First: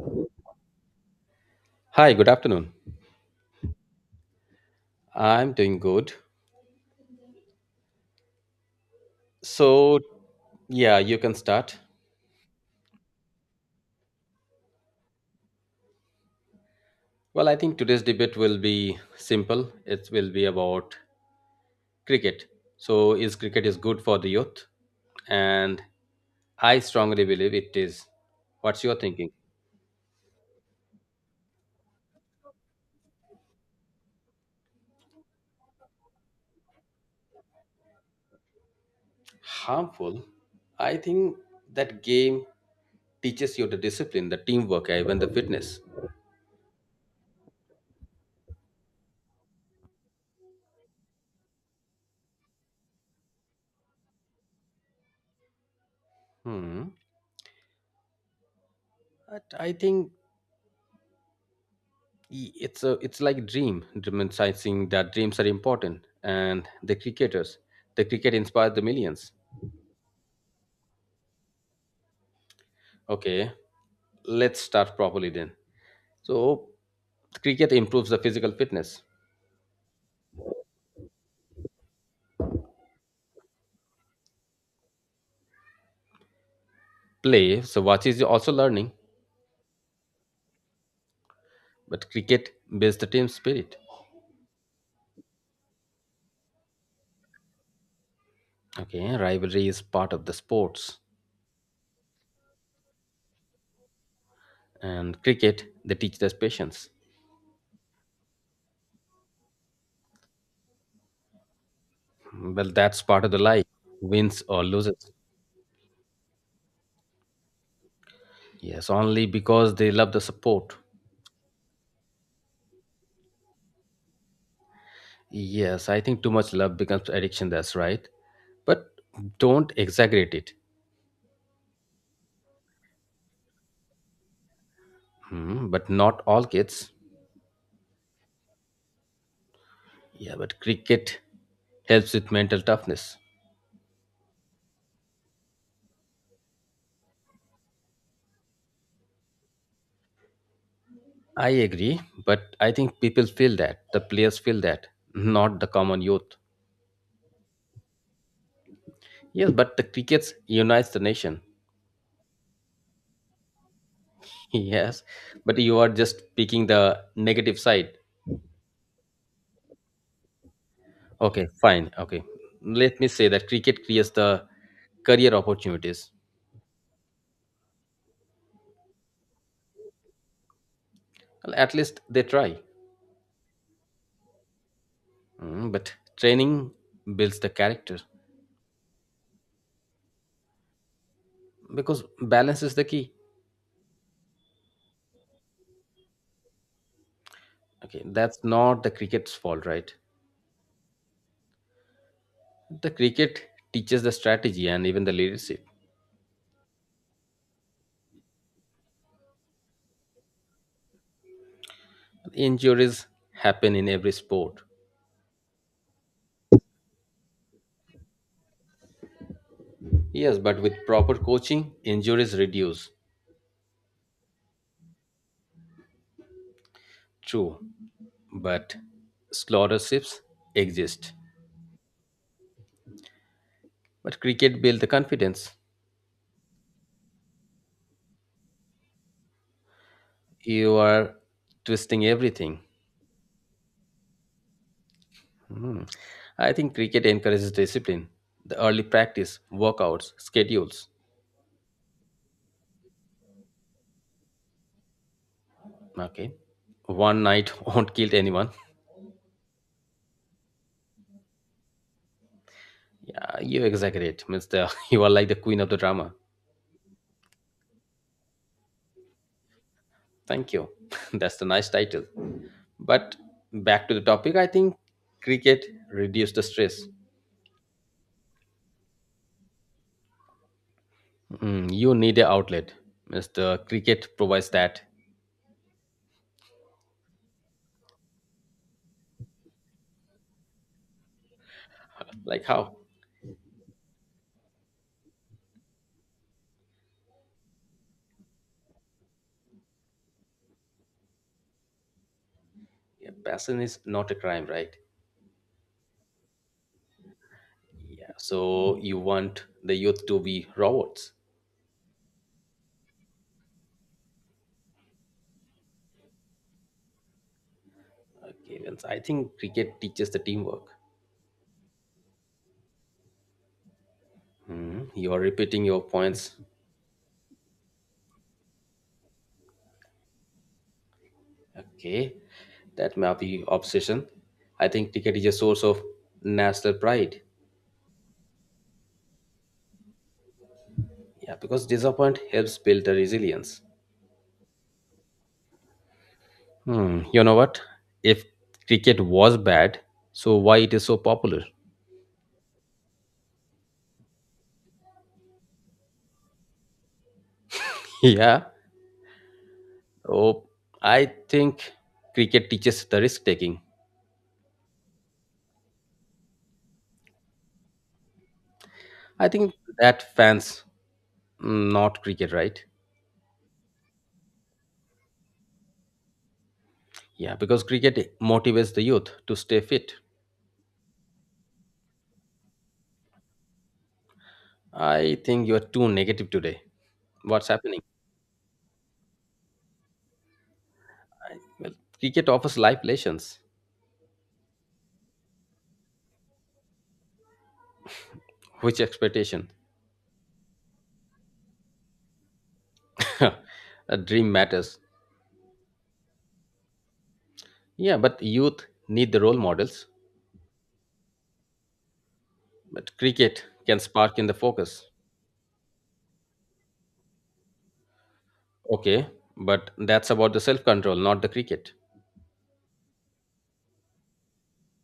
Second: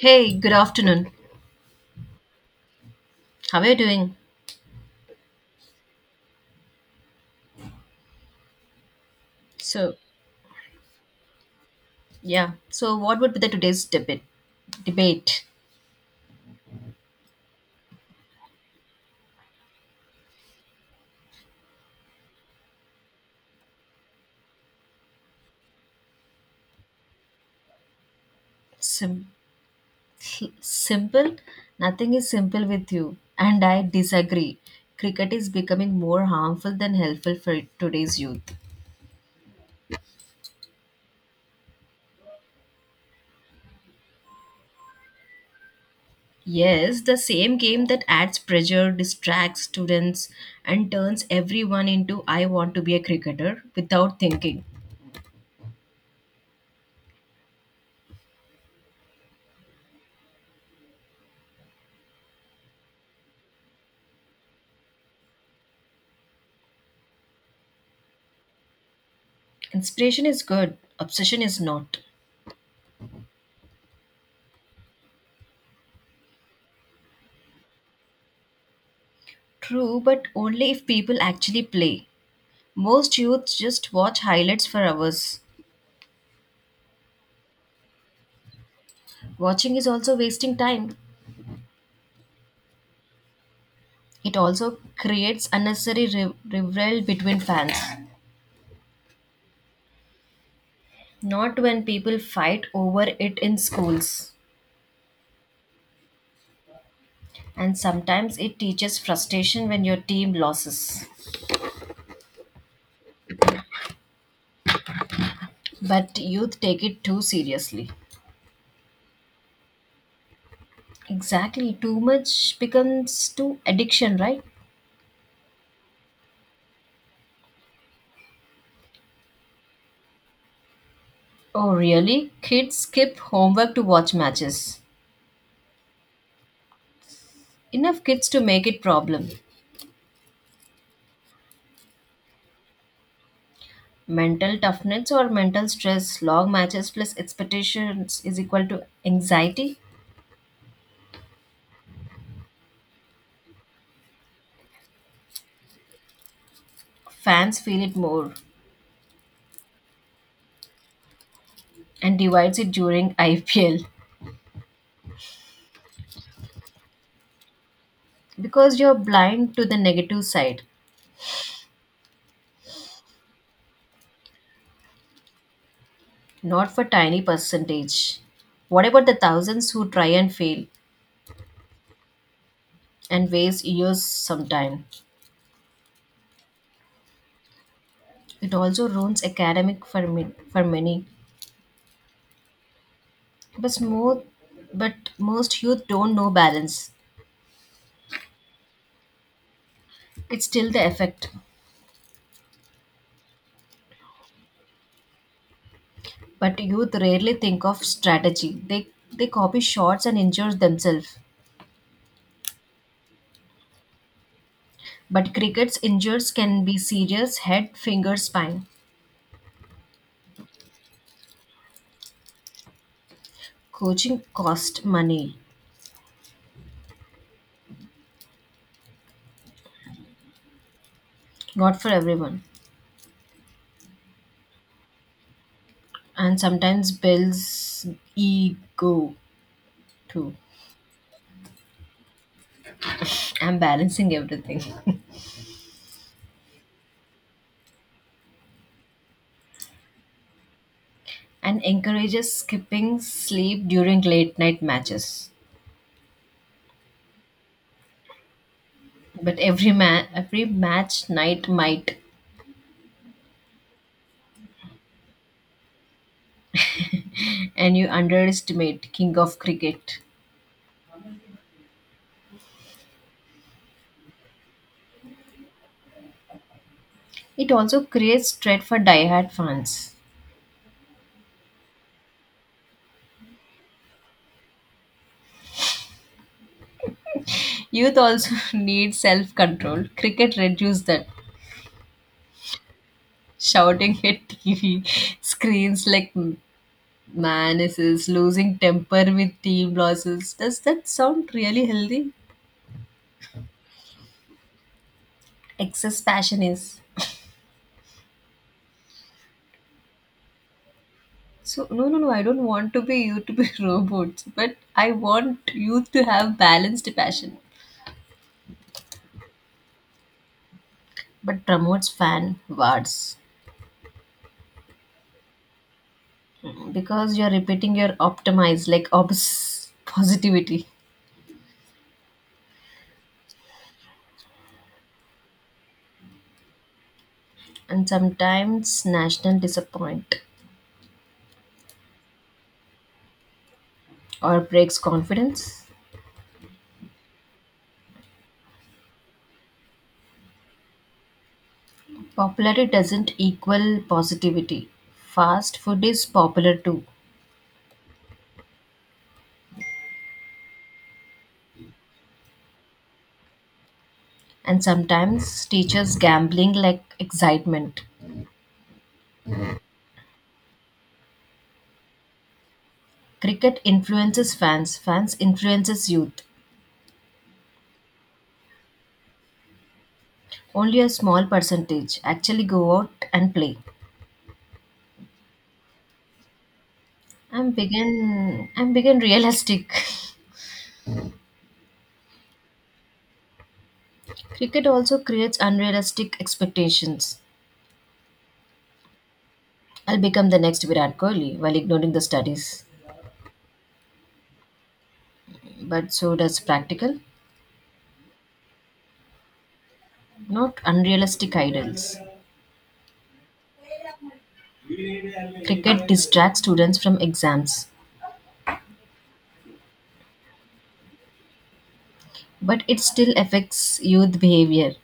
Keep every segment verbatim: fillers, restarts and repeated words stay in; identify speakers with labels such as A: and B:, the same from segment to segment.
A: Hey, good afternoon.
B: Hi, good afternoon.
A: How are you doing?
B: I'm doing good.
A: So,
B: So, yeah, you can start.
A: yeah. So, what would be the today's debate? Debate.
B: Well, I think today's debate will be simple. It will be about cricket. So, is cricket is good for the youth? And I strongly believe it is. What's your
A: Sim-
B: thinking?
A: Simple. Nothing is simple with you, and I disagree. Cricket is becoming more harmful than helpful for today's youth.
B: Harmful. I think that game teaches you the discipline, the teamwork, even the fitness.
A: Yes, the same game that adds pressure, distracts students, and turns everyone into I want to be a cricketer without thinking.
B: Hmm. But I think Y- It's a, it's like dream, romanticizing that dreams are important and the cricketers, the cricket inspired the millions.
A: Inspiration is good, obsession is not.
B: Okay, let's start properly then. So, cricket improves the physical fitness.
A: True, but only if people actually play. Most youths just watch highlights for hours.
B: Play, so watch is also learning,
A: Watching is also wasting time.
B: but cricket builds the team spirit.
A: It also creates unnecessary riv- rivalry between fans.
B: Okay, rivalry is part of the sports,
A: Not when people fight over it in schools.
B: and cricket they teach us patience.
A: And sometimes it teaches frustration when your team loses.
B: Well, that's part of the life, wins or loses.
A: But youth take it too seriously.
B: Yes, only because they love the support.
A: Exactly, too much becomes too addiction, right?
B: Yes, I think too much love becomes addiction, that's right. But don't exaggerate it.
A: Oh, really? Kids skip homework to watch matches.
B: Hmm, but not all kids.
A: Enough kids to make it problem.
B: Yeah, but cricket helps with mental toughness.
A: Mental toughness or mental stress, long matches plus expectations is equal to anxiety.
B: I agree, but I think people feel that. The players feel that, not the common youth.
A: Fans feel it more
B: Yes, but the cricket unites the nation.
A: and divides it during I P L,
B: Yes, but you are just picking the negative side.
A: because you're blind to the negative side,
B: Okay, fine. Okay. Let me say that cricket creates the career opportunities.
A: not for tiny percentage. What about the thousands who try and fail
B: Well, at least they try.
A: and waste years sometime?
B: Mm, but training builds the character
A: It also ruins academic for me, for many.
B: because balance is the key.
A: But more, but most youth don't know balance.
B: Okay, that's not the cricket's fault, right?
A: It's still the effect.
B: The cricket teaches the strategy and even the leadership.
A: But youth rarely think of strategy. They they copy shots and injure themselves.
B: Injuries happen in every sport.
A: But cricket's injuries can be serious head, finger, spine.
B: Yes, but with proper coaching, injuries reduce.
A: Coaching cost money.
B: True, but slaughterships exist.
A: Not for everyone.
B: But cricket builds the confidence.
A: And sometimes builds ego too.
B: You are twisting everything.
A: I'm balancing everything.
B: Mm. I think cricket encourages discipline, the early practice, workouts, schedules.
A: And encourages skipping sleep during late night matches.
B: Okay. One night won't kill anyone.
A: But every ma- every match night might,
B: Yeah, you exaggerate, Mister. You are like the queen of the drama.
A: and you underestimate King of Cricket.
B: Thank you. That's the nice title. But back to the topic, I think cricket reduces the stress.
A: It also creates dread for diehard fans.
B: Mm, you need an outlet, Mister. Cricket provides that.
A: Youth also need self control. Cricket reduces that.
B: Like how?
A: Shouting at T V screens like manises, losing temper with team losses. Does that sound really healthy?
B: Yeah, passion is not a crime, right?
A: Excess passion is.
B: Yeah. So you want the youth to be robots?
A: So, no, no, no, I don't want to be you to be robots, but I want youth to have balanced passion.
B: Okay, then I think cricket teaches the teamwork.
A: But promotes fan wars
B: Mhm. You are repeating your points.
A: because you're repeating your optimize like obs positivity
B: Okay, that may be obsession. I think cricket is a source of national pride.
A: and sometimes national disappoint
B: Yeah, because disappointment helps build the resilience.
A: or breaks confidence.
B: Hmm, you know what? If cricket was bad, so why it is so popular?
A: Popularity doesn't equal positivity. Fast food is popular too,
B: Yeah. Oh, I think cricket teaches the risk taking.
A: and sometimes teachers gambling like excitement.
B: I think that fans, mm, not cricket, right?
A: Cricket influences fans, fans influences youth.
B: Yeah, because cricket motivates the youth to stay fit.
A: Only a small percentage actually go out and play.
B: I think you are too negative today. What's
A: I'm
B: happening?
A: begin I'm begin realistic.
B: Well, cricket offers life lessons.
A: Cricket also creates unrealistic expectations.
B: Which expectation?
A: I'll become the next Virat Kohli while ignoring the studies,
B: A dream matters.
A: but so does practical,
B: Yeah, but youth need the role models.
A: not unrealistic ideals.
B: But cricket can spark in the focus.
A: Cricket distracts students from exams,
B: Okay, but that's about the self control, not the cricket.
A: but it still affects youth behavior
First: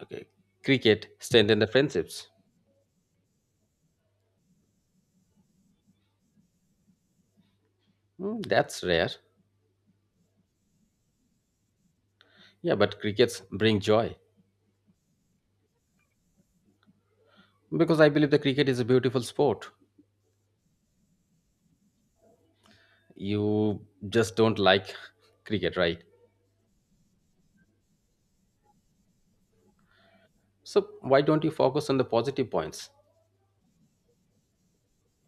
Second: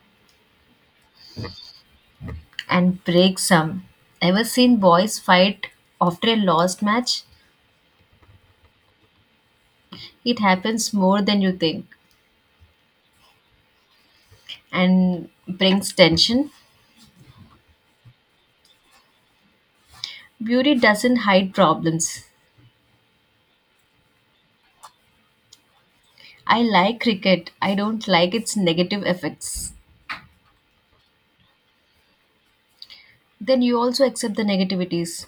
B: Okay, cricket strengthen the friendships.
A: and breaks some. Ever seen boys fight after a lost match?
B: Hmm, that's rare.
A: It happens more than you think
B: Yeah, but crickets bring joy
A: and brings tension.
B: because I believe the cricket is a beautiful sport.
A: Beauty doesn't hide problems.
B: You just don't like cricket, right?
A: I like cricket, I don't like its negative effects.
B: So why don't you focus on the positive points?
A: Then you also accept the negativities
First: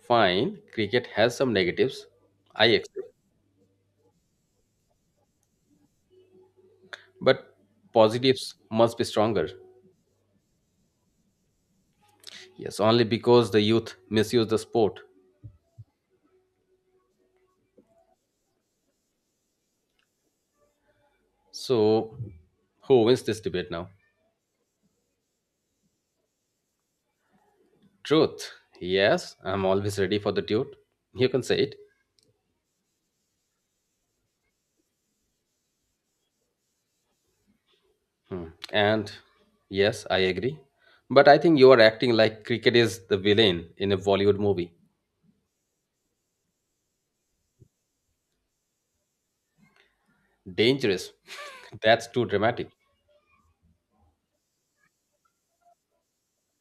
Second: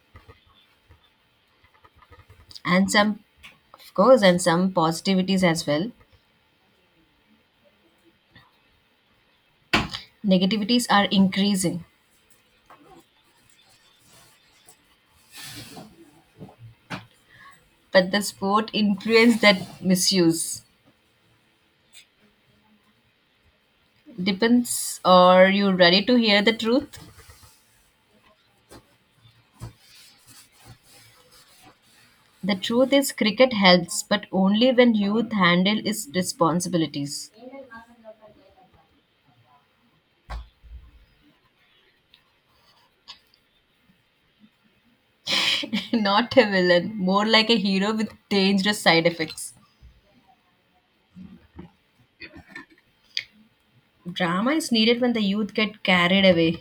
B: Fine, cricket has some negatives. I
A: and
B: accept.
A: some, of course, and some positivities as well.
B: But positives must be stronger.
A: Negativities are increasing,
B: Yes, only because the youth misuse the sport.
A: but the sport influence that misuse.
B: So, who wins this debate now?
A: Depends, are you ready to hear the truth?
B: Truth. Yes, I'm always ready for the dude. You can say it.
A: The truth is cricket helps, but only when youth handle its responsibilities.
B: Hmm. And yes, I agree. But I think you are acting like cricket is the villain in a Bollywood movie.
A: Not a villain, more like a hero with dangerous side effects.
B: Dangerous. That's too dramatic.
A: Drama is needed when the youth get carried away,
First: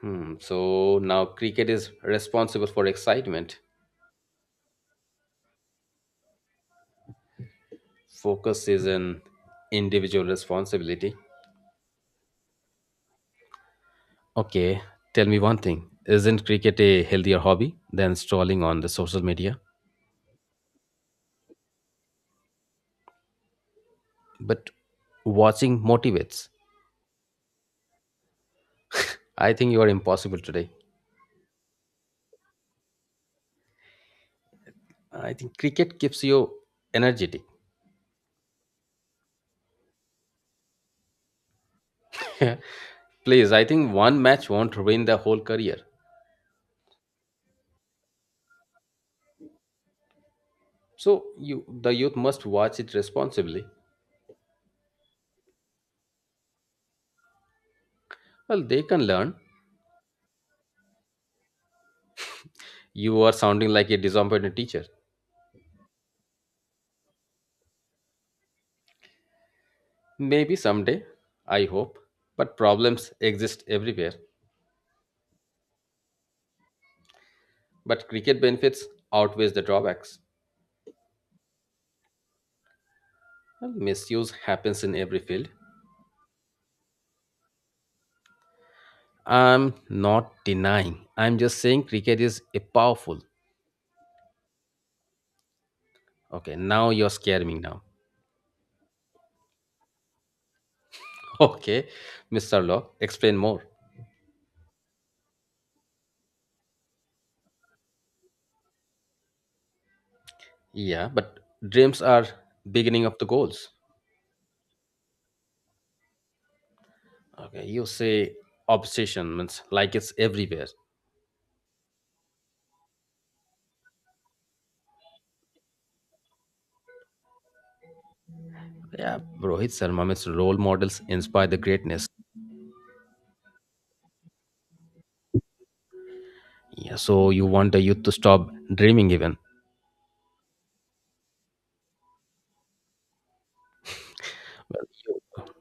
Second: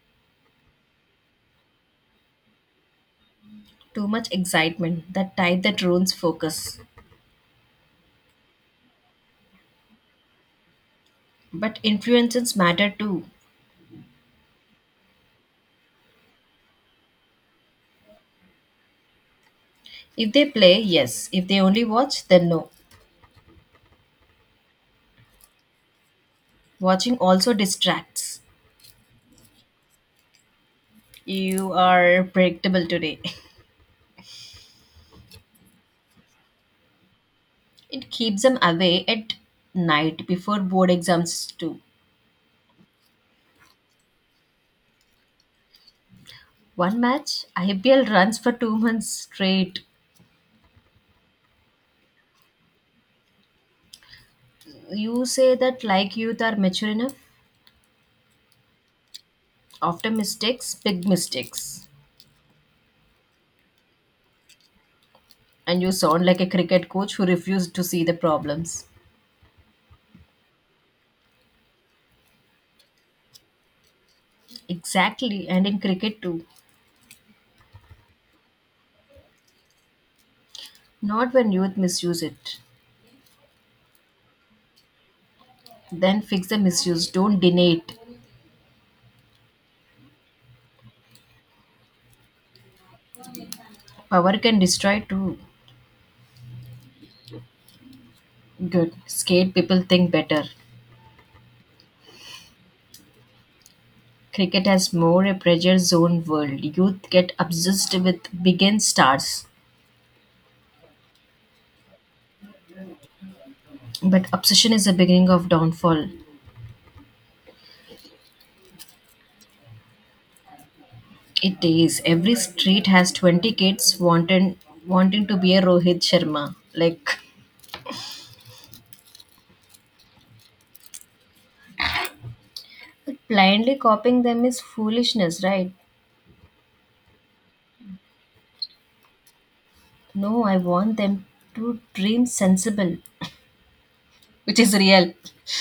B: Hmm. So now cricket is responsible for excitement.
A: too much excitement that type that ruins focus,
B: Focus is an individual responsibility.
A: but influences matter too.
B: Okay, tell me one thing. Isn't cricket a healthier hobby than strolling on the social media?
A: If they play yes, if they only watch then no.
B: But watching motivates.
A: Watching also distracts.
B: I think you are impossible today.
A: You are predictable today.
B: I think cricket keeps you energetic.
A: It keeps them away at night before board exams too.
B: Please, I think one match won't ruin the whole career.
A: One match, I P L runs for two months straight.
B: So you the youth must watch it responsibly.
A: You say that like youth are mature enough
B: Well, they can learn.
A: after mistakes, big mistakes.
B: You are sounding like a disappointed teacher.
A: And you sound like a cricket coach who refused to see the problems.
B: Maybe someday, I hope. But problems exist everywhere.
A: Exactly, and in cricket too.
B: But cricket benefits outweighs the drawbacks.
A: Not when youth misuse it.
B: Well, misuse happens in every field.
A: Then fix the misuse, don't deny it.
B: I'm not denying. I'm just saying cricket is a powerful.
A: Power can destroy too.
B: Okay, now you're scaring me now.
A: Good. Skate people think better.
B: Okay, mister Law, explain more.
A: Cricket has more a pressure zone world. Youth get obsessed with begin stars.
B: Yeah, but dreams are beginning of the goals.
A: But obsession is the beginning of downfall.
B: Okay, you say obsession means like it's everywhere.
A: It is. Every street has twenty kids wanting, wanting to be a Rohit Sharma. Like,
B: Yeah, Rohit Sharma means role models inspire the greatness.
A: blindly copying them is foolishness, right?
B: Yeah, so you want the youth to stop dreaming even.
A: No, I want them to dream sensible, which is
B: Well,
A: real.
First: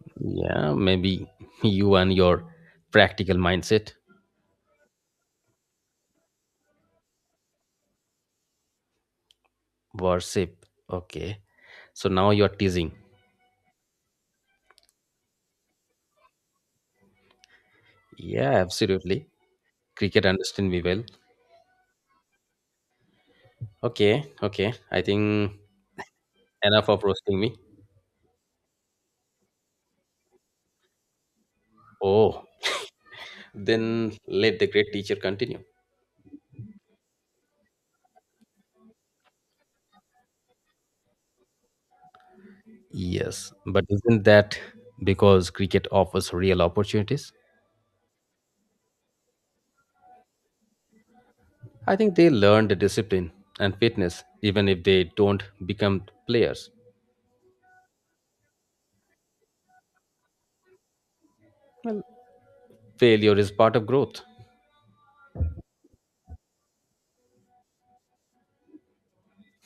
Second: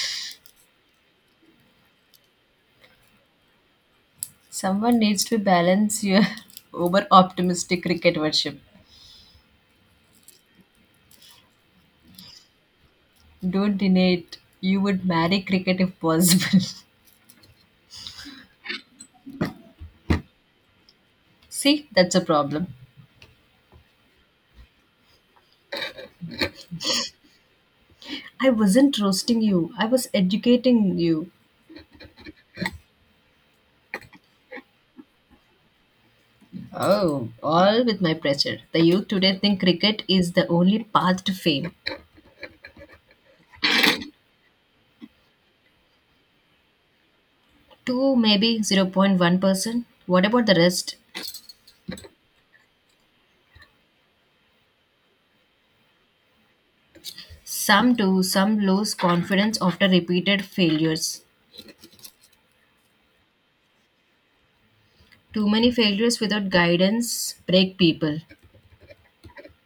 B: you- yeah, maybe you and your practical mindset.
A: Someone needs to balance your over optimistic cricket worship.
B: Worship. Okay. So now you're teasing.
A: Don't deny it. You would marry cricket if possible.
B: Yeah, absolutely. Cricket understand me well.
A: See, that's a problem.
B: Okay, okay. I think enough of roasting me.
A: I wasn't roasting you, I was educating you.
B: Oh, then let the great teacher continue.
A: Oh, all with my pressure. The youth today think cricket is the only path to fame.
B: Yes, but isn't that because cricket offers real opportunities?
A: Two, maybe zero point one percent. What about the rest?
B: I think they learn the discipline and fitness even if they don't become players.
A: Some do, some lose confidence after repeated failures.
B: Well, failure is part of growth.
A: Too many failures without guidance break people.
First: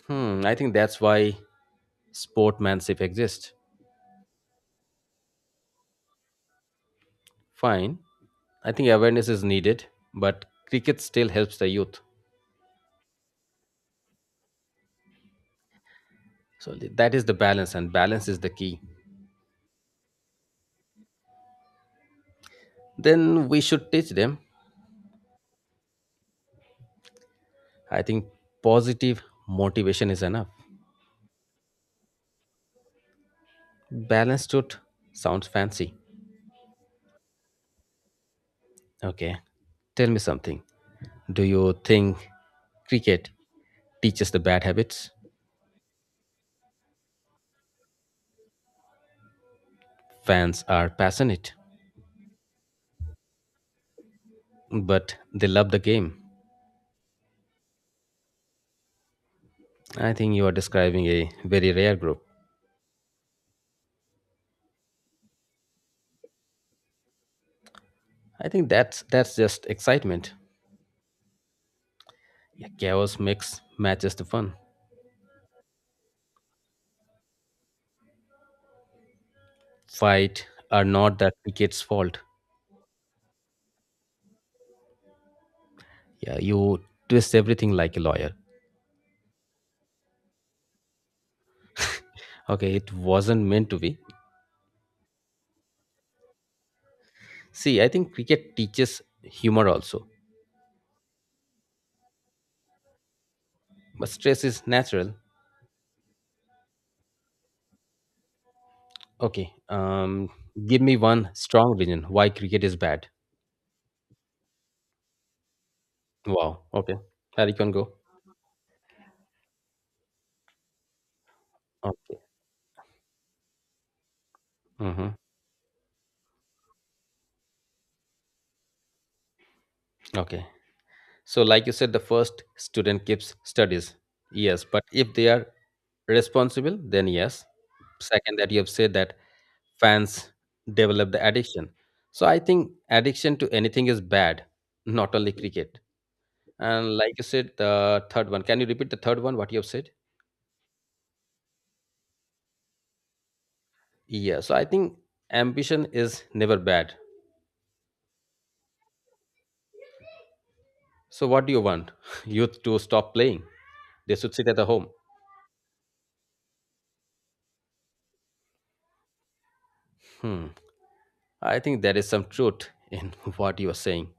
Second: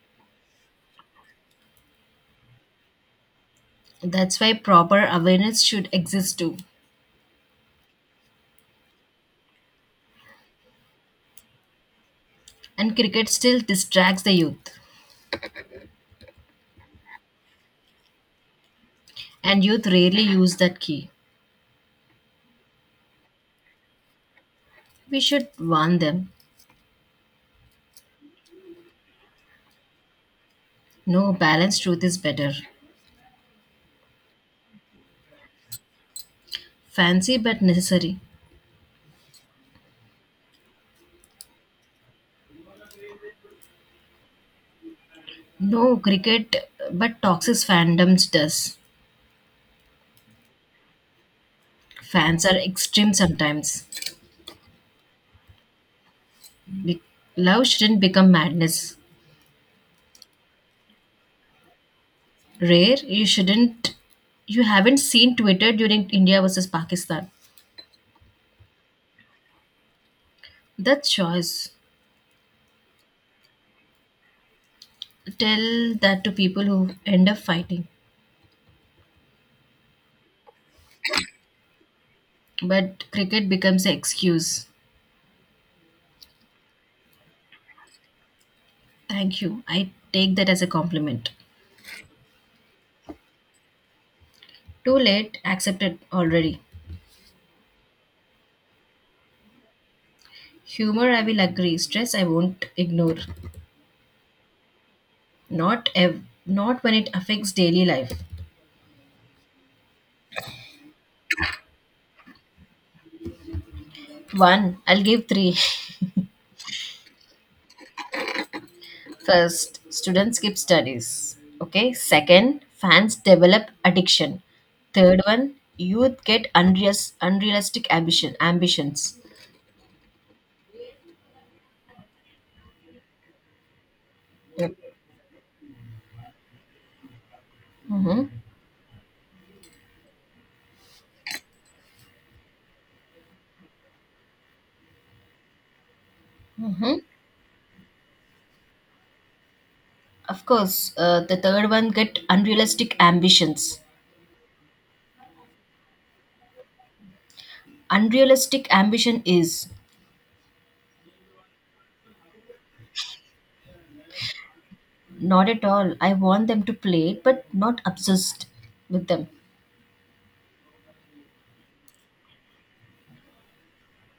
B: Hmm, I think that's why sportmanship exists.
A: That's why proper awareness should exist too.
B: Fine. I think awareness is needed, but cricket still helps the youth.
A: And cricket still distracts the youth.
B: So th- that is the balance, and balance is the key.
A: And youth rarely use that key.
B: Then we should teach them.
A: We should warn them.
B: I think positive motivation is enough.
A: No, balanced truth is better.
B: Balance should sounds fancy.
A: Fancy but necessary.
B: Okay, tell me something. Do you think cricket teaches the bad habits?
A: No cricket but toxic fandoms does.
B: Fans are passionate,
A: Fans are extreme sometimes.
B: but they love the game.
A: Be- Love shouldn't become madness.
B: I think you are describing a very rare group.
A: Rare, you shouldn't. You haven't seen Twitter during India versus Pakistan.
B: I think that's that's just excitement.
A: That's choice.
B: Yeah, chaos makes matches the fun.
A: Tell that to people who end up fighting.
B: Fight are not that ticket's fault.
A: But cricket becomes an excuse.
B: Yeah, you twist everything like a lawyer.
A: Thank you. I take that as a compliment.
B: Okay, it wasn't meant to be.
A: Too late, accepted already.
B: See, I think cricket teaches humor also,
A: Humor I will agree, stress I won't ignore.
B: but stress is natural.
A: Not ev- Not when it affects daily life.
B: Okay, um, give me one strong reason why cricket is bad.
A: One, I'll give three.
B: Wow. Okay, Harry can go.
A: First, students skip studies. Okay.
B: Okay.
A: Second, fans develop addiction.
B: Mm-hmm.
A: Third one, youth get unreas- unrealistic ambition ambitions.
B: Okay. So, like you said, the first student keeps studies. Yes, but if they are responsible, then yes.
A: Mm-hmm.
B: Second, that you have said that fans develop the addiction. So I think addiction to anything is bad, not only cricket.
A: Mm-hmm.
B: And like you said, the third one. Can you repeat the third one? What you have said?
A: Of course, uh, the third one get unrealistic ambitions.
B: Yeah. So I think ambition is never bad.
A: Unrealistic ambition is
B: So what do you want? Youth to stop playing? They should sit at the home.
A: not at all. I want them to play but not obsessed with them.
B: Hmm. I think there is some truth in what you are saying.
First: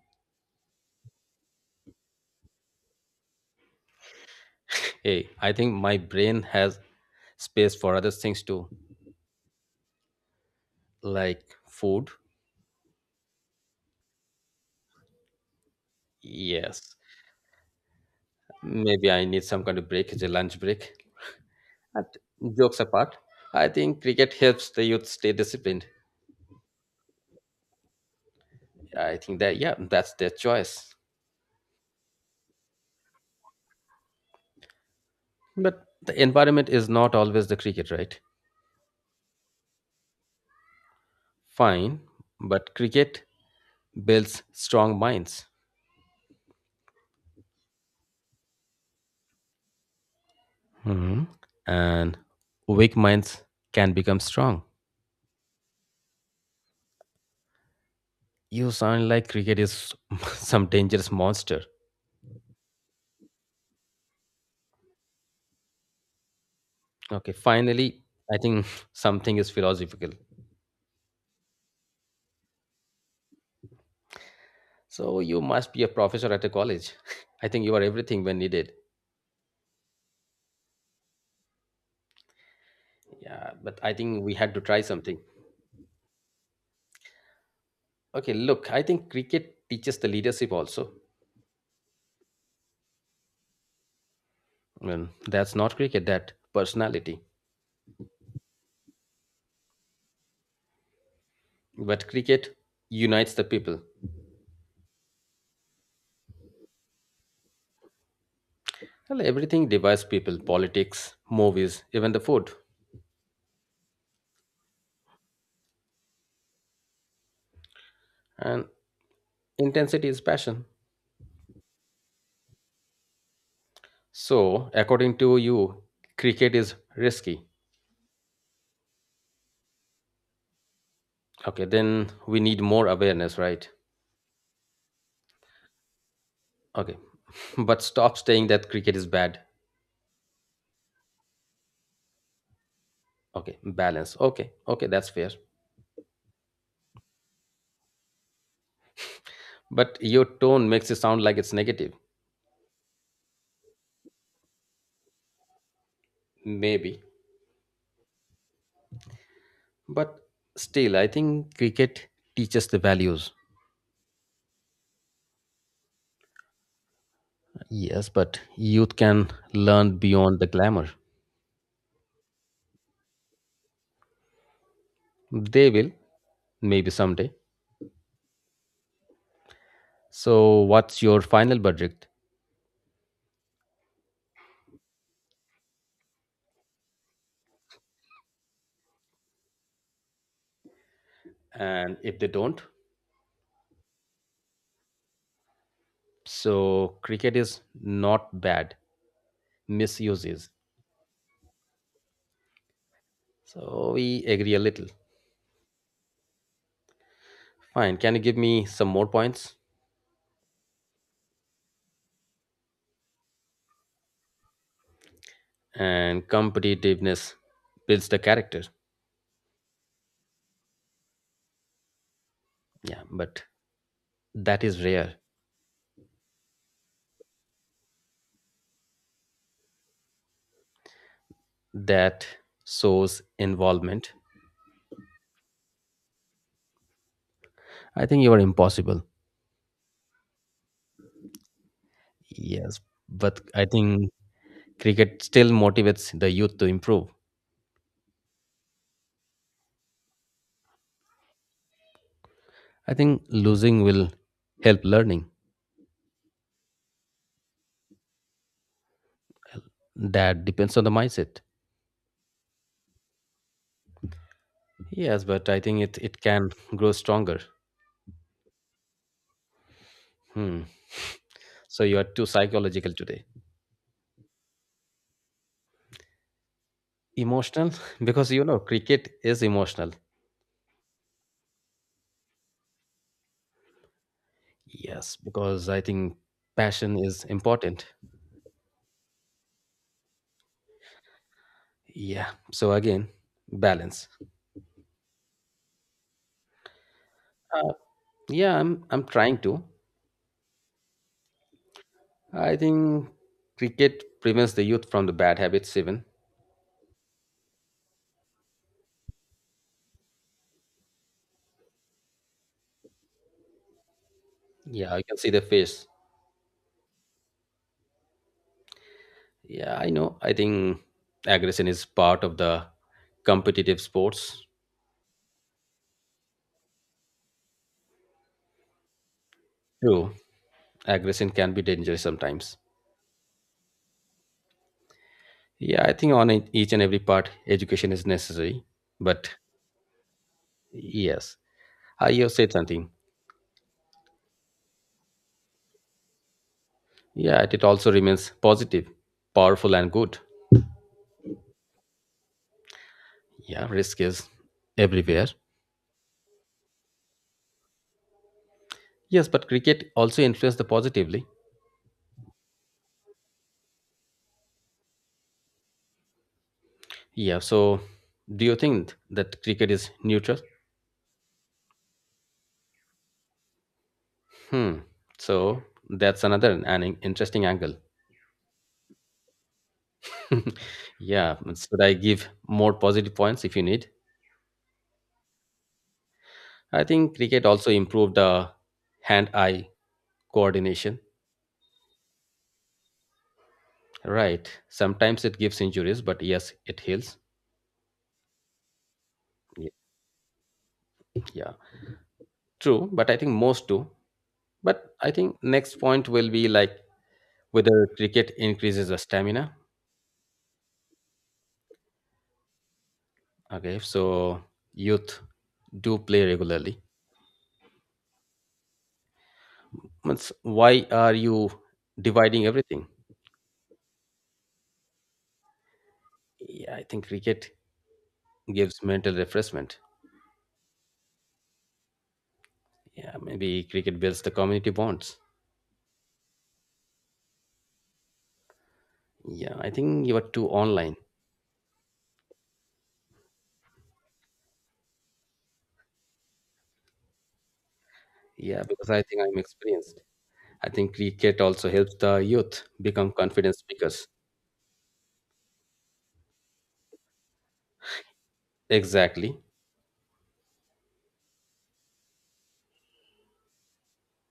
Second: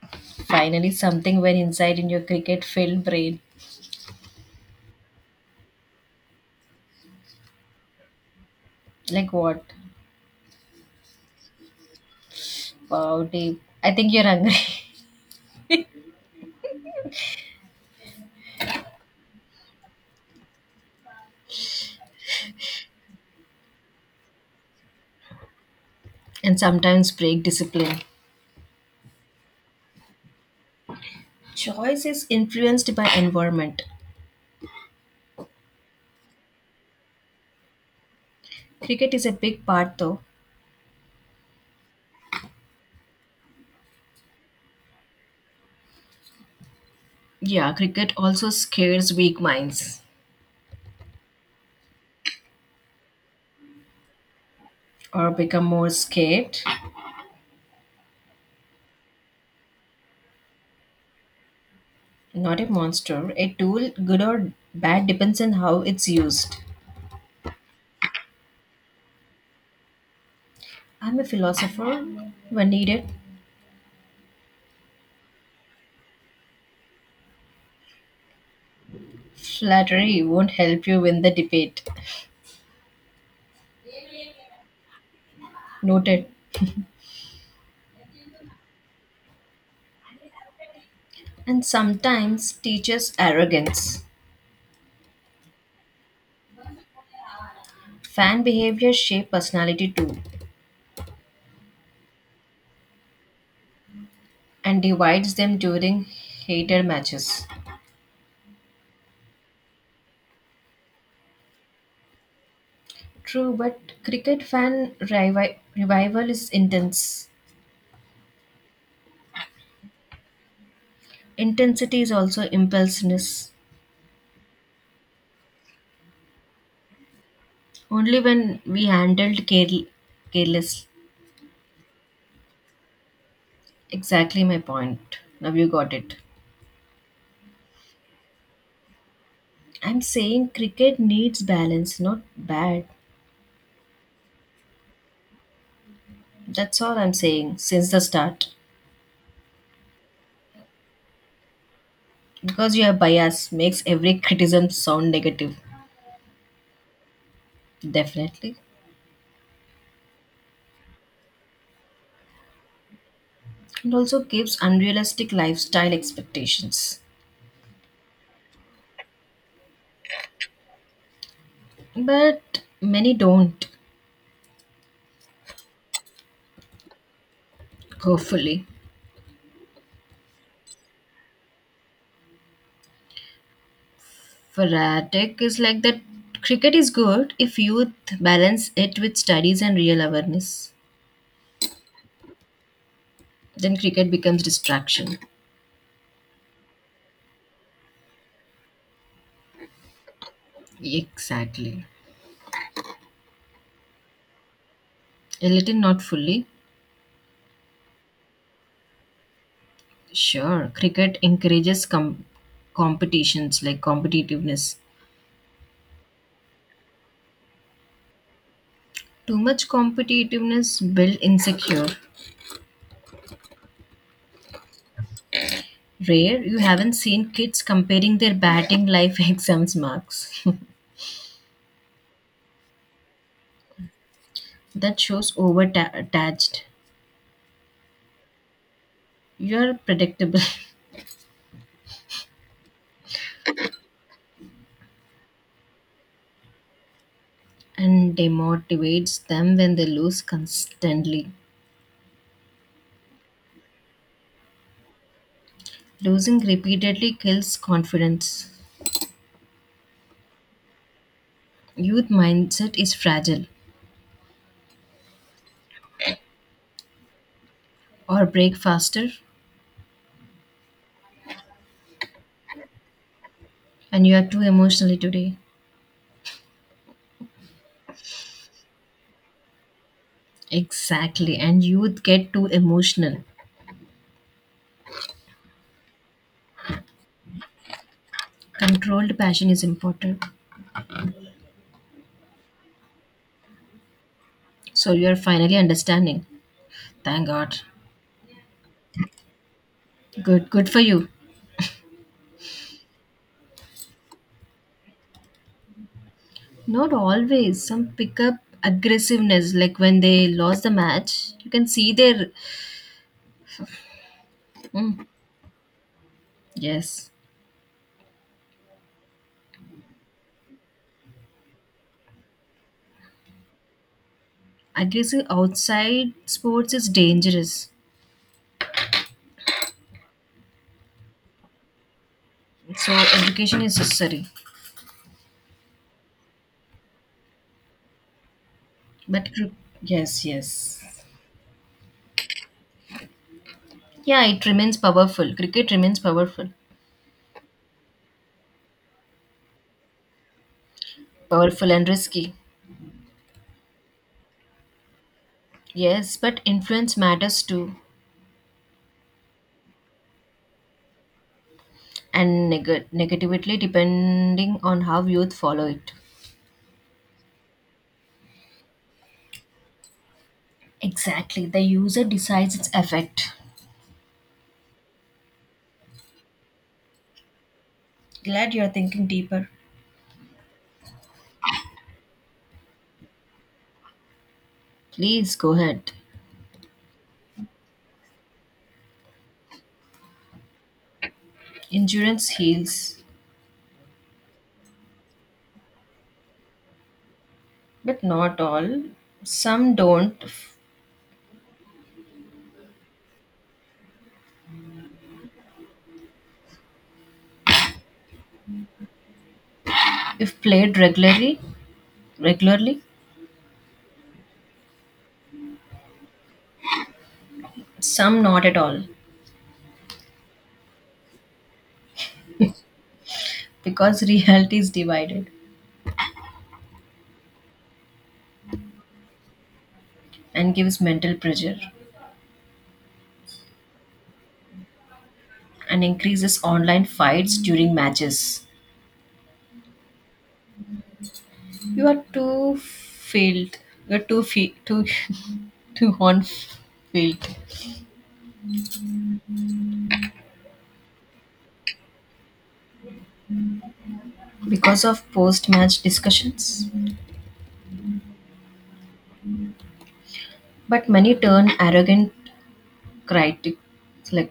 A: Finally, something went inside in your cricket filled brain.
B: Hey, I think my brain has space for other things too,
A: Like what?
B: like food.
A: Wow, deep. I think you're hungry.
B: Yes. Maybe I need some kind of break, it's a lunch break. But jokes apart, I think cricket helps the youth stay disciplined.
A: And sometimes break discipline.
B: I think that, yeah, that's their choice.
A: Choice is influenced by environment.
B: But the environment is not always the cricket, right?
A: Cricket is a big part though.
B: Fine, but cricket builds strong minds.
A: Yeah, cricket also scares weak minds
B: Hmm. And weak minds can become strong.
A: or become more scared.
B: You sound like cricket is some dangerous monster.
A: Not a monster. A tool, good or bad, depends on how it's used.
B: Okay, finally, I think something is philosophical.
A: I'm a philosopher when needed.
B: So you must be a professor at a college. I think you are everything when needed.
A: Flattery won't help you win the debate.
B: Yeah, but I think we had to try something.
A: Noted.
B: Okay, look, I think cricket teaches the leadership also.
A: And sometimes teaches arrogance.
B: Well, that's not cricket, that personality.
A: Fan behavior shape personality too,
B: But cricket unites the people.
A: and divides them during hated matches.
B: Well, everything divides people politics, movies, even the food.
A: True, but cricket fan revi- revival is intense.
B: And intensity is passion.
A: Intensity is also impulsiveness.
B: So, according to you, cricket is risky.
A: Only when we handled care- careless.
B: Okay, then we need more awareness, right?
A: Exactly my point. Now you got it.
B: Okay, but stop saying that cricket is bad.
A: I'm saying cricket needs balance, not bad.
B: Okay, balance. Okay, okay, that's fair.
A: That's all I'm saying since the start.
B: But your tone makes it sound like it's negative.
A: Because your bias makes every criticism sound negative.
B: Maybe.
A: Definitely.
B: But still, I think cricket teaches the values.
A: And also gives unrealistic lifestyle expectations.
B: Yes, but youth can learn beyond the glamour.
A: But many don't,
B: They will, maybe someday.
A: hopefully.
B: So, what's your final verdict?
A: Fanatic is like that, cricket is good if youth balance it with studies and real awareness.
B: And if they don't,
A: Then cricket becomes distraction.
B: so cricket is not bad, misuse is.
A: Exactly.
B: So, we agree a little.
A: A little, not fully.
B: Fine. Can you give me some more points?
A: Sure, cricket encourages com- competitions like competitiveness.
B: And competitiveness builds the character.
A: Too much competitiveness build insecure.
B: Yeah, but that is rare.
A: Rare, you haven't seen kids comparing their batting life exams marks.
B: That shows involvement.
A: That shows over attached.
B: I think you are impossible.
A: You're predictable
B: Yes, but I think cricket still motivates the youth to improve.
A: and demotivates them when they lose constantly.
B: I think losing will help learning.
A: Losing repeatedly kills confidence.
B: That depends on the mindset.
A: Youth mindset is fragile
B: Yes, but I think it, it can grow stronger.
A: or break faster,
B: Hmm. So you are too psychological today.
A: and you are too emotionally today.
B: Emotional? Because you know, cricket is emotional.
A: Exactly, and youth get too emotional.
B: Yes, because I think passion is important.
A: Controlled passion is important.
B: Yeah. So again, balance.
A: So you're finally understanding. Thank God.
B: Uh, yeah, I'm I'm trying to.
A: Good, good for you.
B: I think cricket prevents the youth from the bad habits, even.
A: Not always. Some pick up aggressiveness, like when they lost the match. You can see their.
B: Yeah,
A: Mm,
B: I can see the face.
A: yes.
B: Yeah, I know. I think aggression is part of the competitive sports.
A: Aggressive outside sports is dangerous.
B: True, aggression can be dangerous sometimes.
A: So education is necessary.
B: Yeah, I think on it- each and every part, education is necessary.
A: But
B: But
A: cri- yes, yes.
B: yes, I have said something.
A: Yeah, it remains powerful. Cricket remains powerful.
B: Yeah, it also remains positive, powerful, and good.
A: Powerful and risky.
B: Yeah, risk is everywhere.
A: Yes, but influence matters too,
B: Yes, but cricket also influenced the positively.
A: and neg- negatively depending on how youth follow it.
B: Yeah, so do you think that cricket is neutral?
A: Exactly, the user decides its effect.
B: Hmm. So that's another an in- interesting angle.
A: Glad you're thinking deeper.
B: Yeah, should I give more positive points if you need?
A: Please go ahead.
B: I think cricket also improved the hand-eye coordination.
A: Endurance heals,
B: Right. Sometimes it gives injuries, but yes, it heals.
A: but not all.
B: Ye-
A: Some don't f-
B: Yeah, true. But I think most do. But I think next point will be like whether cricket increases the stamina.
A: if played regularly, regularly.
B: Okay, so youth do play regularly
A: Some not at all,
B: means why are you dividing everything?
A: because reality is divided
B: Yeah, I think cricket gives mental refreshment.
A: and gives mental pressure
B: Yeah, maybe cricket builds the community bonds.
A: and increases online fights during matches.
B: Yeah, I think you are too online.
A: You are too field. You're too fe- too too on field
B: Yeah, because I think I'm experienced. I think cricket also helps the youth become confident speakers.
A: because of post-match discussions.
B: Exactly.
A: But many turn arrogant critics like,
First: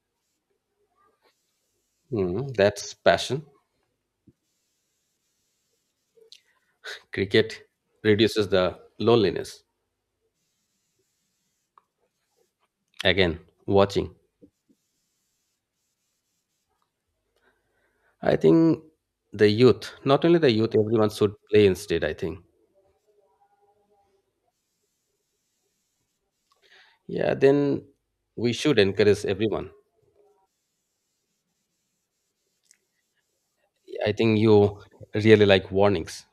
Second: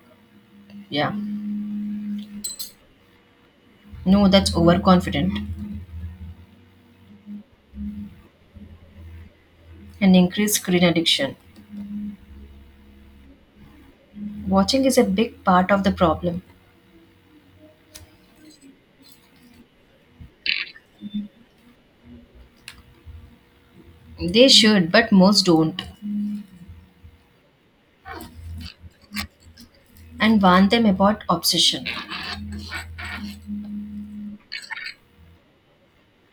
A: yeah,
B: Hmm, that's passion.
A: no, that's overconfident
B: Cricket reduces the loneliness.
A: and increase screen addiction.
B: Again, watching.
A: Watching is a big part of the problem.
B: I think the youth, not only the youth, everyone should play instead, I think.
A: They should, but most don't.
B: Yeah, then we should encourage everyone.
A: And warn them about obsession.
B: I think you really like warnings.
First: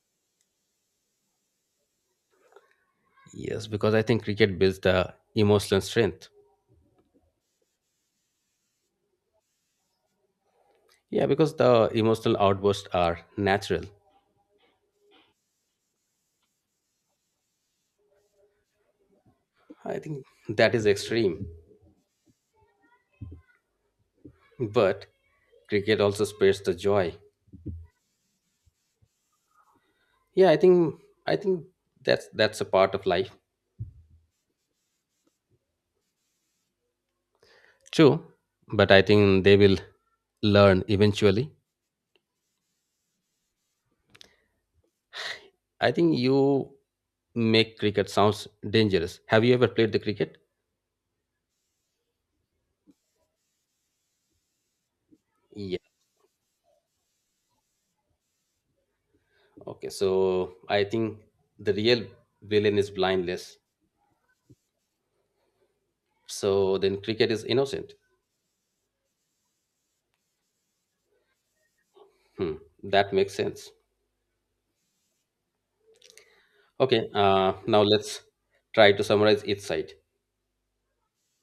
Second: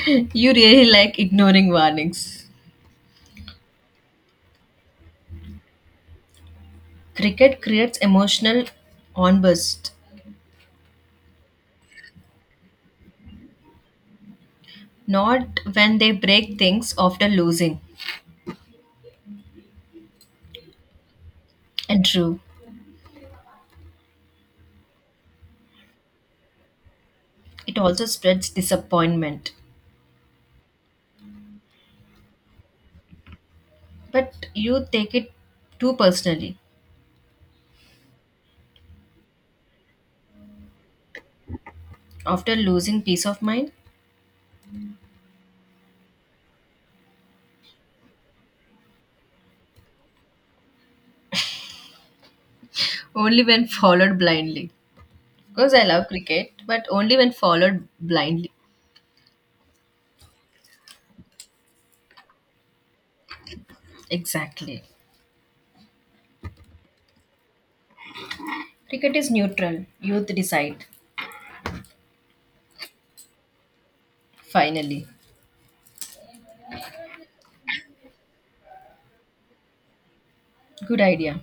A: You really like ignoring warnings.
B: Yes, because I think cricket builds the emotional strength.
A: Cricket creates emotional onburst,
B: Yeah, because the emotional outbursts are natural.
A: not when they break things after losing.
B: I think that is extreme.
A: And true,
B: But cricket also spares the joy.
A: it also spreads disappointment.
B: Yeah, I think I think that's that's a part of life.
A: But you take it too personally.
B: True. But I think they will learn eventually.
A: After losing peace of mind,
B: I think you make cricket sounds dangerous. Have you ever played the cricket?
A: only when followed blindly. Because
B: Yeah.
A: I love cricket, but only when followed blindly.
B: Okay, so I think the real villain is blindness.
A: Exactly.
B: So then cricket is innocent.
A: Cricket is neutral. Youth decide.
B: Hmm, that makes sense.
A: Finally.
B: Okay, uh, now let's try to summarize each side.
A: Good idea.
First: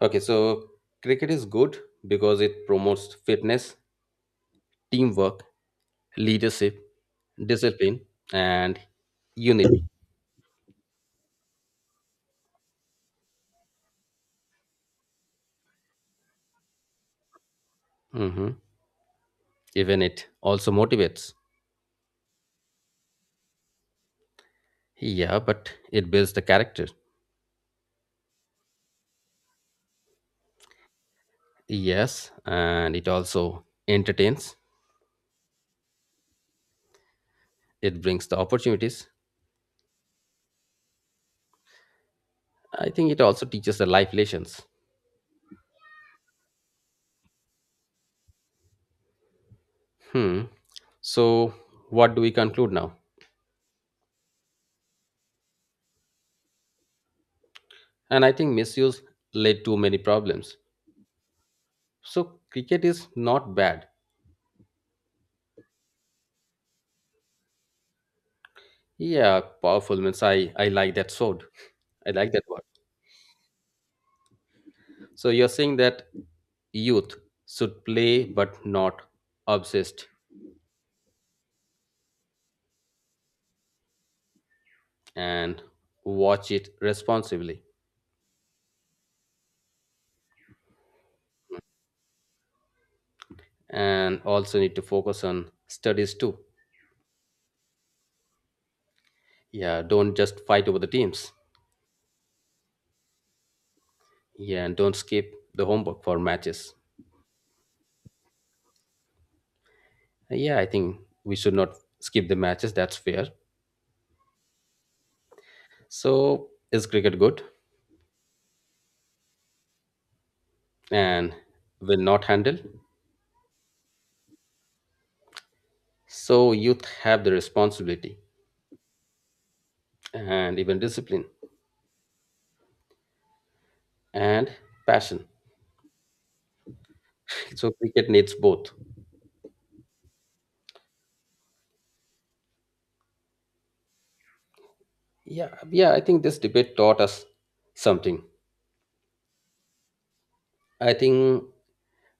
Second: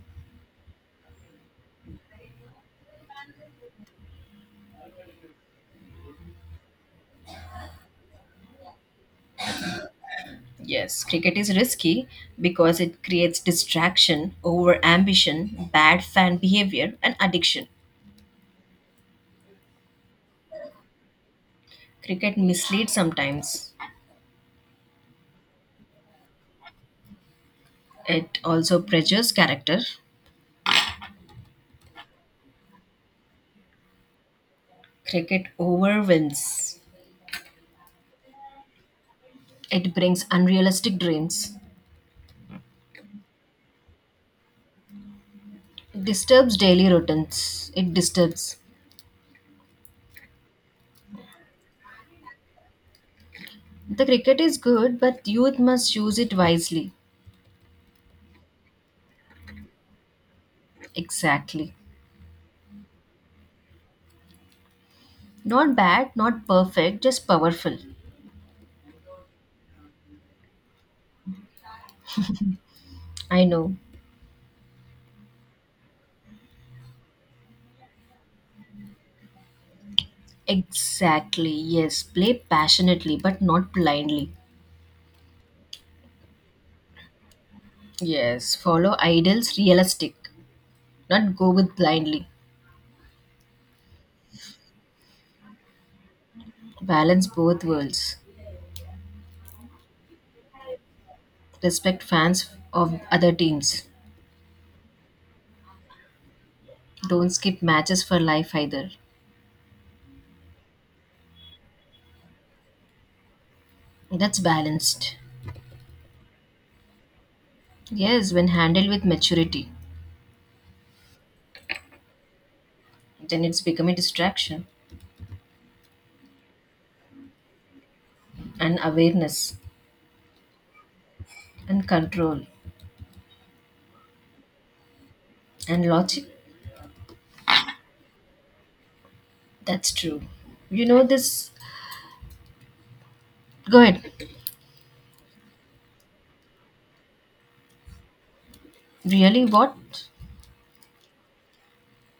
B: Okay, so cricket is good because it promotes fitness, teamwork, leadership, discipline, and unity.
A: Yes, cricket is risky because it creates distraction, over ambition, bad fan behavior, and addiction.
B: Hmm. Even it also motivates.
A: Cricket misleads sometimes.
B: Yeah, but it builds the character.
A: It also pressures character.
B: Yes, and it also entertains.
A: Cricket overwhelms.
B: It brings the opportunities.
A: It brings unrealistic dreams.
B: I think it also teaches the life lessons.
A: It disturbs daily routines. It disturbs.
B: Hmm. So, what do we conclude now?
A: The cricket is good, but youth must use it wisely.
B: And I think misuse led to many problems.
A: Exactly.
B: So, cricket is not bad.
A: Not bad, not perfect, just powerful.
B: Yeah, powerful means I, I like that sword. I like that word.
A: I know.
B: So, you're saying that youth should play but not obsessed
A: Exactly. Yes. Play passionately, but not blindly.
B: and watch it responsibly
A: Yes. Follow ideals realistic, not go with blindly.
B: and also need to focus on studies too.
A: Balance both worlds.
B: Yeah, don't just fight over the teams.
A: Respect fans of other teams.
B: Yeah, and don't skip the homework for matches.
A: Don't skip matches for life either.
B: Yeah, I think we should not skip the matches. That's fair.
A: That's balanced.
B: So, is cricket good
A: Yes, when handled with maturity,
B: and will not handle?
A: then it's become a distraction
B: So, youth have the responsibility
A: and awareness,
B: and even discipline
A: and control,
B: and passion.
A: and logic.
B: So, cricket needs both.
A: That's true. You know this. Go ahead.
B: Yeah, yeah, I think this debate taught us something.
A: Really? What?
B: I think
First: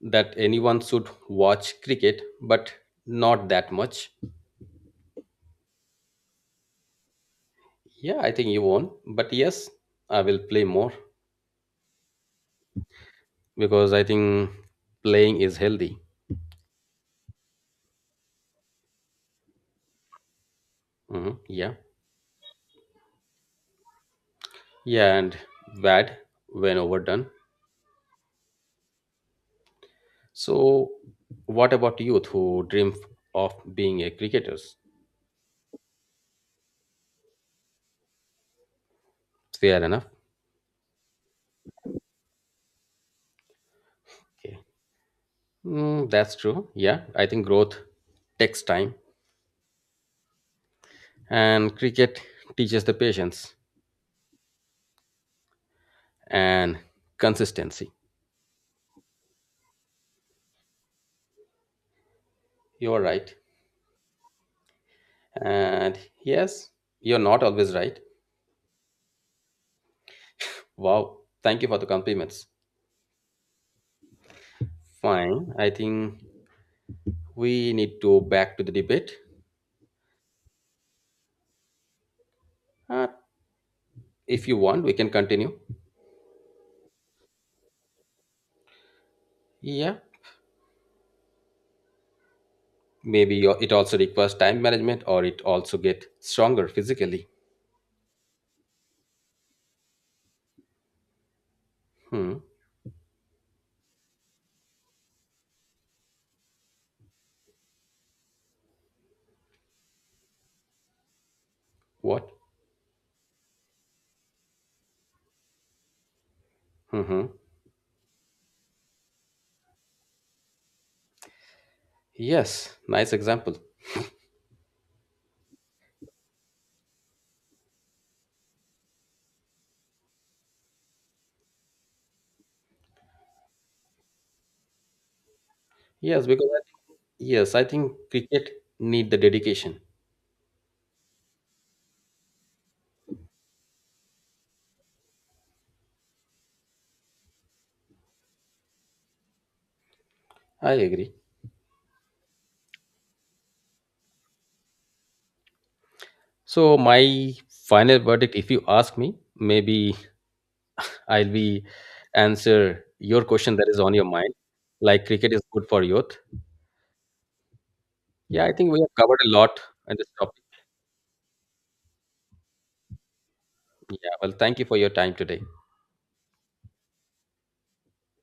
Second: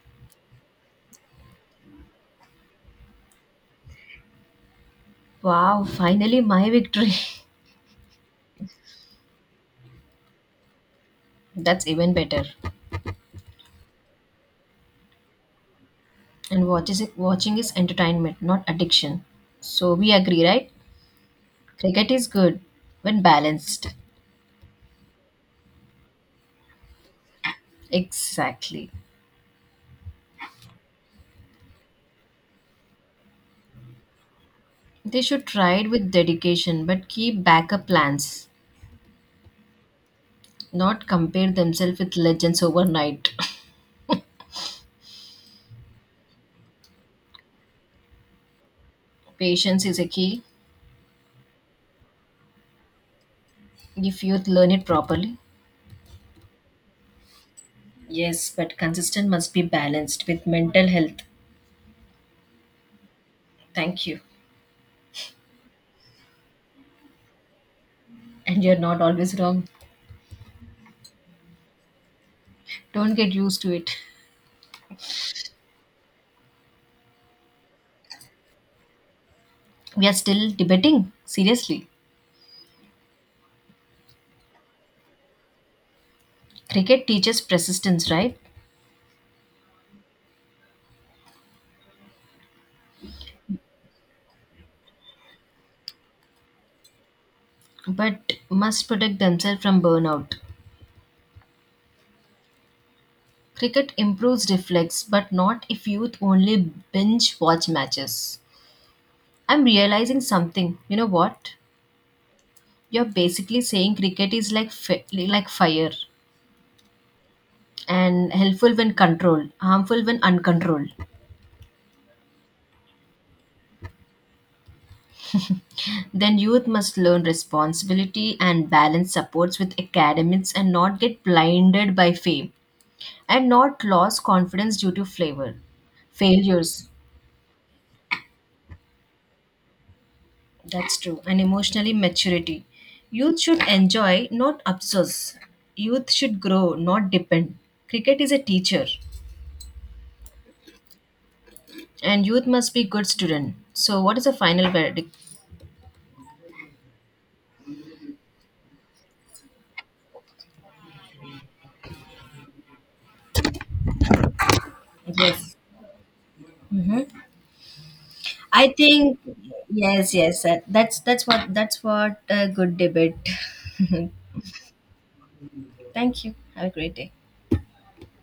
B: that anyone should watch cricket, but not that much.
A: Wow! Finally, my victory.
B: Yeah, I think you won. But yes, I will play more
A: That's even better.
B: because I think playing is healthy.
A: And watch is watching is entertainment, not addiction. So we agree, right?
B: Hmm. Yeah.
A: Cricket is good when balanced.
B: Yeah, and bad when overdone.
A: Exactly.
B: So, what about youth who dream of being a cricketers?
A: They should try it with dedication, but keep backup plans.
B: Fair enough.
A: Not compare themselves with legends overnight.
B: Okay. Mm, that's true. Yeah, I think growth takes time,
A: Patience is a key.
B: and cricket teaches the patience
A: If youth learn it properly,
B: and consistency.
A: yes, but consistent must be balanced with mental health.
B: You're right.
A: Thank you.
B: And yes, you're not always right.
A: And you're not always wrong.
B: Wow. Thank you for the compliments.
A: Don't get used to it.
B: Fine. I think we need to back to the debate.
A: We are still debating. Seriously.
B: Uh, if you want, we can continue.
A: Cricket teaches persistence, right?
B: Yeah. Maybe yo- it also requires time management or it also get stronger physically.
A: But must protect themselves from burnout.
B: Hmm.
A: Cricket improves reflex, but not if youth only binge watch matches. I'm realizing something. You know what?
B: What?
A: You're basically saying cricket is like fi- like fire
B: Mm-hmm.
A: and helpful when controlled, harmful when uncontrolled.
B: Yes, nice example.
A: Then youth must learn responsibility and balance supports with academics and not get blinded by fame and not lose confidence due to flavor.
B: Yes, because I
A: Failures,
B: think, yes, I think cricket need the dedication.
A: that's true, and emotionally maturity. Youth should enjoy, not obsess. Youth should grow, not depend. Cricket is a teacher,
B: I agree.
A: and youth must be good student. So, what is the final verdict?
B: So my final verdict, if you ask me, maybe I'll be answer your question that is on your mind. Like cricket is
A: Yes.
B: good for youth.
A: hmm
B: Yeah, I
A: I
B: think we have
A: think
B: covered a lot in this
A: yes, yes.
B: topic.
A: That, that's that's what that's what a good debate.
B: Yeah, well, thank you for your time today.
A: Thank you. Have a great day.